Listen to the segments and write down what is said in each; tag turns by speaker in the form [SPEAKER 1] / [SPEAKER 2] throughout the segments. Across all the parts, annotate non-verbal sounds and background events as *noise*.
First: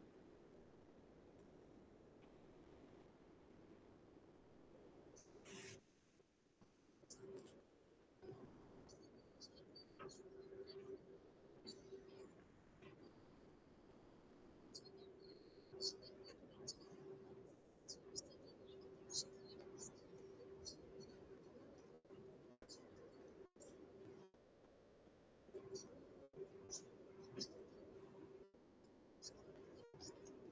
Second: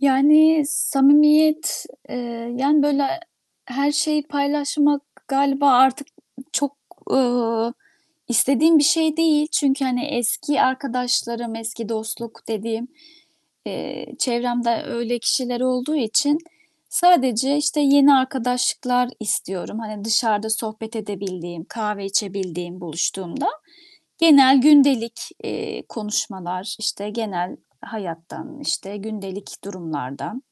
[SPEAKER 1] Yani, samimiyet, eee, yani, böyle her şeyi paylaşmak, galiba artık çok, ııı, istediğim bir şey değil. Çünkü, hani, eski arkadaşlarım, eski dostluk dediğim, eee, çevremde öyle kişiler olduğu için sadece, işte, yeni arkadaşlıklar istiyorum. Hani, dışarıda sohbet edebildiğim, kahve içebildiğim buluştuğumda; genel gündelik, eee, konuşmalar. İşte, genel hayattan, işte, gündelik durumlardan,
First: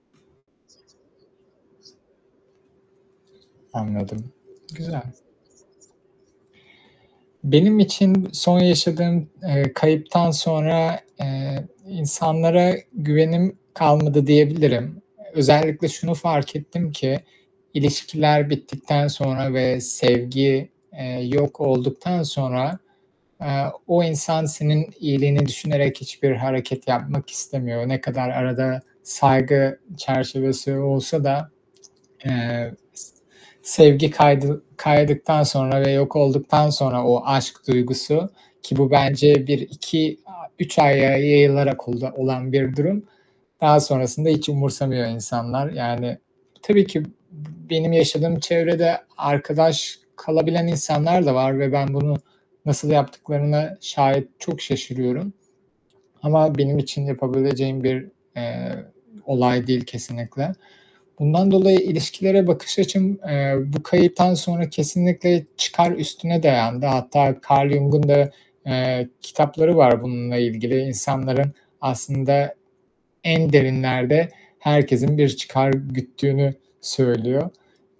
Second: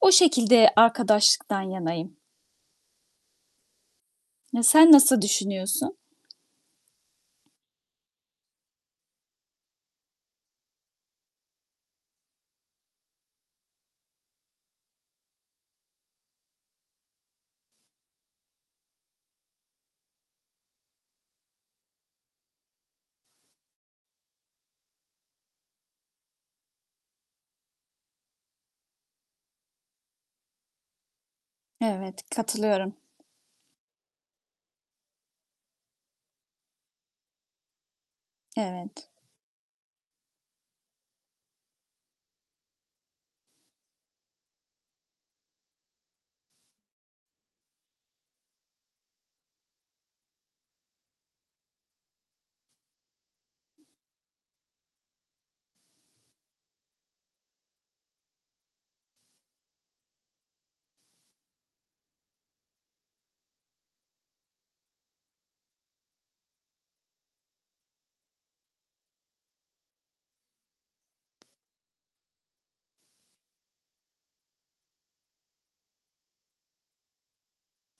[SPEAKER 1] o şekilde arkadaşlıktan yanayım.
[SPEAKER 2] Anladım,
[SPEAKER 1] Ya, sen
[SPEAKER 2] güzel!
[SPEAKER 1] nasıl düşünüyorsun?
[SPEAKER 2] Benim için, son yaşadığım, eee, kayıptan sonra, eee, insanlara güvenim kalmadı, diyebilirim. Eee, özellikle, şunu fark ettim ki: ilişkiler bittikten sonra ve sevgi, eee, yok olduktan sonra, aaa, o insan, senin iyiliğini düşünerek; hiçbir hareket yapmak istemiyor. Ne kadar arada saygı çerçevesi olsa da,
[SPEAKER 1] Evet,
[SPEAKER 2] eee
[SPEAKER 1] katılıyorum.
[SPEAKER 2] s sevgi kaydı kaydıktan sonra ve yok olduktan sonra o aşk duygusu Ki bu,
[SPEAKER 1] Evet.
[SPEAKER 2] bence 1 -2, aaa, 3 aya yayılarak o olan bir durum. Daha sonrasında, hiç umursamıyor insanlar. Yani, tabii ki, b bu benim yaşadığım çevrede arkadaş kalabilen insanlar da var ve ben bunu nasıl yaptıklarına şayet çok şaşırıyorum; ama benim için yapabileceğim bir, eee, olay değil kesinlikle. Bundan dolayı ilişkilere bakış açım, eee, bu kayıptan sonra kesinlikle çıkar üstüne dayandı. Hatta, Karl Jung'un da, eee, kitapları var bununla ilgili, insanların aslında, en derinlerde herkesin bir çıkar güttüğünü söylüyor.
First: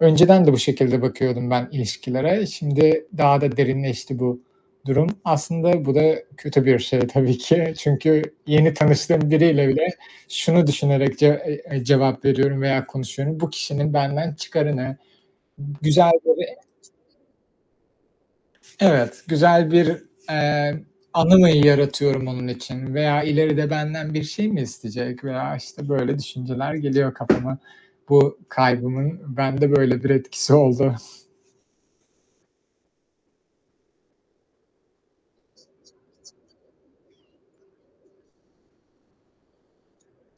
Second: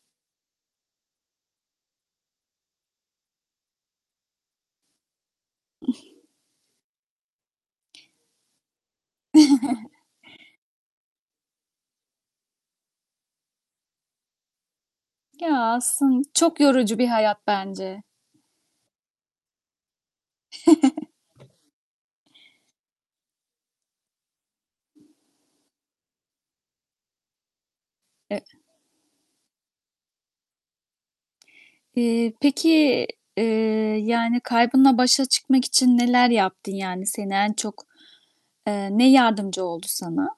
[SPEAKER 2] Önceden de bu şekilde bakıyordum, ben ilişkilere. Şimdi, daha da derinleşti, bu durum. Aslında, bu da kötü bir şey tabii ki, çünkü yeni tanıştığım biriyle bile
[SPEAKER 1] *chuckles*
[SPEAKER 2] şunu düşünerek, ce eee, eee, cevap veriyorum veya konuşuyorum, bu kişinin benden çıkarı ne?
[SPEAKER 1] Ya,
[SPEAKER 2] Güzel,
[SPEAKER 1] aslın
[SPEAKER 2] böyle
[SPEAKER 1] çok yorucu bir hayat bence.
[SPEAKER 2] Evet, güzel bir, eee, anı mı yaratıyorum onun
[SPEAKER 1] *chuckles*
[SPEAKER 2] için veya ileride benden bir şey mi isteyecek? Veya, işte, böyle düşünceler geliyor kafama. Bu
[SPEAKER 1] Eee
[SPEAKER 2] kaybımın, bende böyle bir etkisi oldu. *chuckles*
[SPEAKER 1] İii, peki, eee, yani, kaybınla başa çıkmak için neler yaptın? Yani, seni en çok eee, ne yardımcı oldu sana?